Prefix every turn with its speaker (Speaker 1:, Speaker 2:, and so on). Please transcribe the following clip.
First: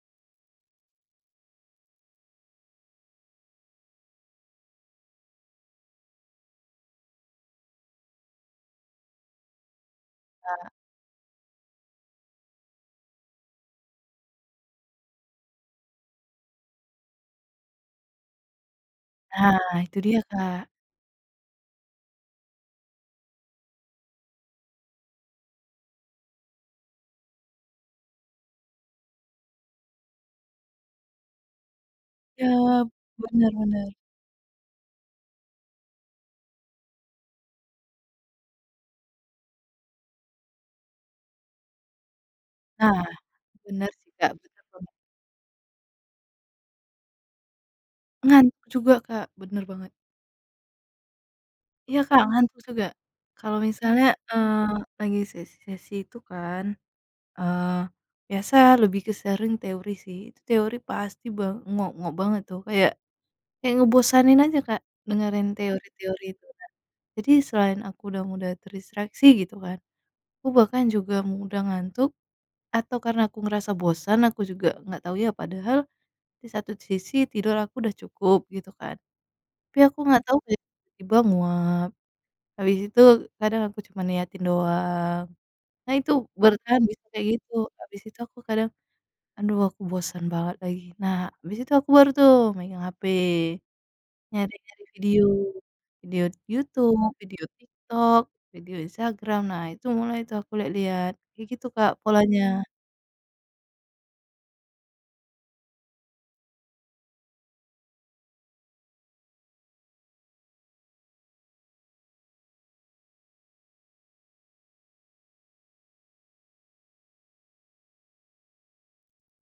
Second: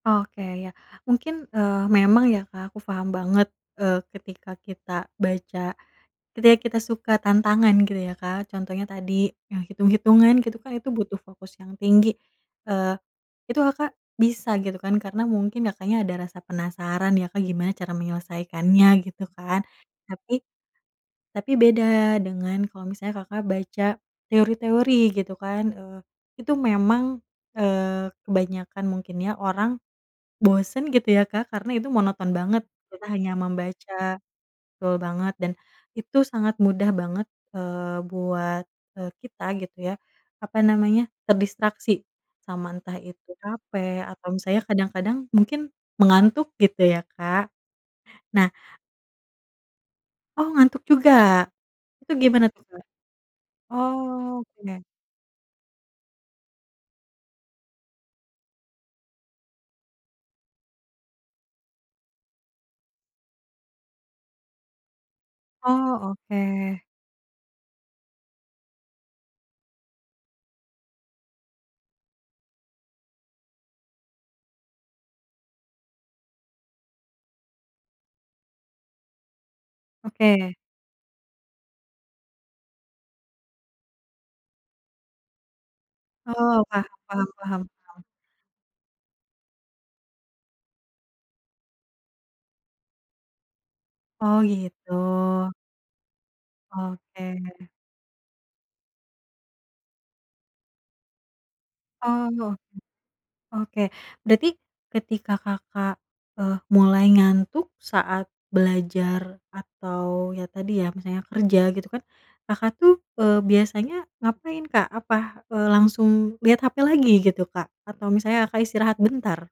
Speaker 1: Oke ya. Mungkin, eee, memang ya Kak aku paham banget, eee, ketika kita baca, ketika kita suka tantangan gitu ya Kak, contohnya tadi, yang hitung-hitungan gitu
Speaker 2: Ya.
Speaker 1: kan itu butuh fokus yang tinggi. Eee, itu Kakak, bisa gitu kan karena mungkin Kakaknya ada rasa penasaran ya Kak gimana cara menyelesaikannya gitu kan.
Speaker 2: Nah, itu dia
Speaker 1: Tapi
Speaker 2: Kak.
Speaker 1: tapi beda dengan kalau misalnya Kakak baca, teori-teori gitu kan, eee, itu memang, eee, kebanyakan mungkin ya orang, bosen gitu ya Kak karena itu monoton
Speaker 2: Iya,
Speaker 1: banget, kita hanya
Speaker 2: benar benar.
Speaker 1: membaca betul banget dan, itu sangat mudah banget, eee, buat, eee, kita gitu ya, apa namanya, terdistraksi, sama entah
Speaker 2: Nah,
Speaker 1: itu
Speaker 2: benar
Speaker 1: capek
Speaker 2: sih
Speaker 1: atau
Speaker 2: Kak,
Speaker 1: misalnya
Speaker 2: betul.
Speaker 1: kadang-kadang, mungkin, mengantuk gitu ya Kak?
Speaker 2: Ngan
Speaker 1: Nah
Speaker 2: juga Kak, bener banget.
Speaker 1: Oh, ngantuk juga?
Speaker 2: Iya,
Speaker 1: Itu
Speaker 2: Kak,
Speaker 1: gimana
Speaker 2: ngantuk
Speaker 1: tuh Kak?
Speaker 2: juga, kalau misalnya,
Speaker 1: Oh,
Speaker 2: eee,
Speaker 1: oke.
Speaker 2: lagi sesi-sesi itu kan. Eee, biasa lebih ke sering teori sih itu, teori pasti ba ngok-ngok banget tuh, kayak kayak ngebosanin aja Kak, dengerin
Speaker 1: Oh,
Speaker 2: teori-teori itu Kak.
Speaker 1: oke.
Speaker 2: Jadi, selain aku udah mudah terdistraksi gitu kan, aku bahkan juga mudah ngantuk, atau karena aku ngerasa bosan aku juga enggak tahu ya. Padahal di satu sisi tidur aku udah cukup gitu kan. Tapi aku nggak tau
Speaker 1: Oke.
Speaker 2: kayak tiba-tiba nguap, habis itu, kadang aku cuma niatin doang. Nah itu,
Speaker 1: Oh,
Speaker 2: bertahan
Speaker 1: paham
Speaker 2: bisa kayak
Speaker 1: paham
Speaker 2: gitu,
Speaker 1: paham
Speaker 2: habis
Speaker 1: paham.
Speaker 2: itu aku kadang, "Aduh, aku bosan banget lagi." Nah, habis itu aku baru tuh, megang HP,
Speaker 1: Oh,
Speaker 2: nyari-nyari
Speaker 1: gitu.
Speaker 2: video, video Youtube, video
Speaker 1: Oke.
Speaker 2: TikTok, video Instagram. Nah, itu mulai tuh aku lihat-lihat, kayak gitu Kak
Speaker 1: Oh.
Speaker 2: polanya.
Speaker 1: Oke, berarti, ketika Kakak, eee, mulai ngantuk saat belajar atau ya, tadi, ya, misalnya kerja gitu kan, Kakak tuh, eee, biasanya, ngapain Kak? Apa, eee, langsung, lihat HP lagi gitu Kak? Atau misalnya Kakak istirahat bentar?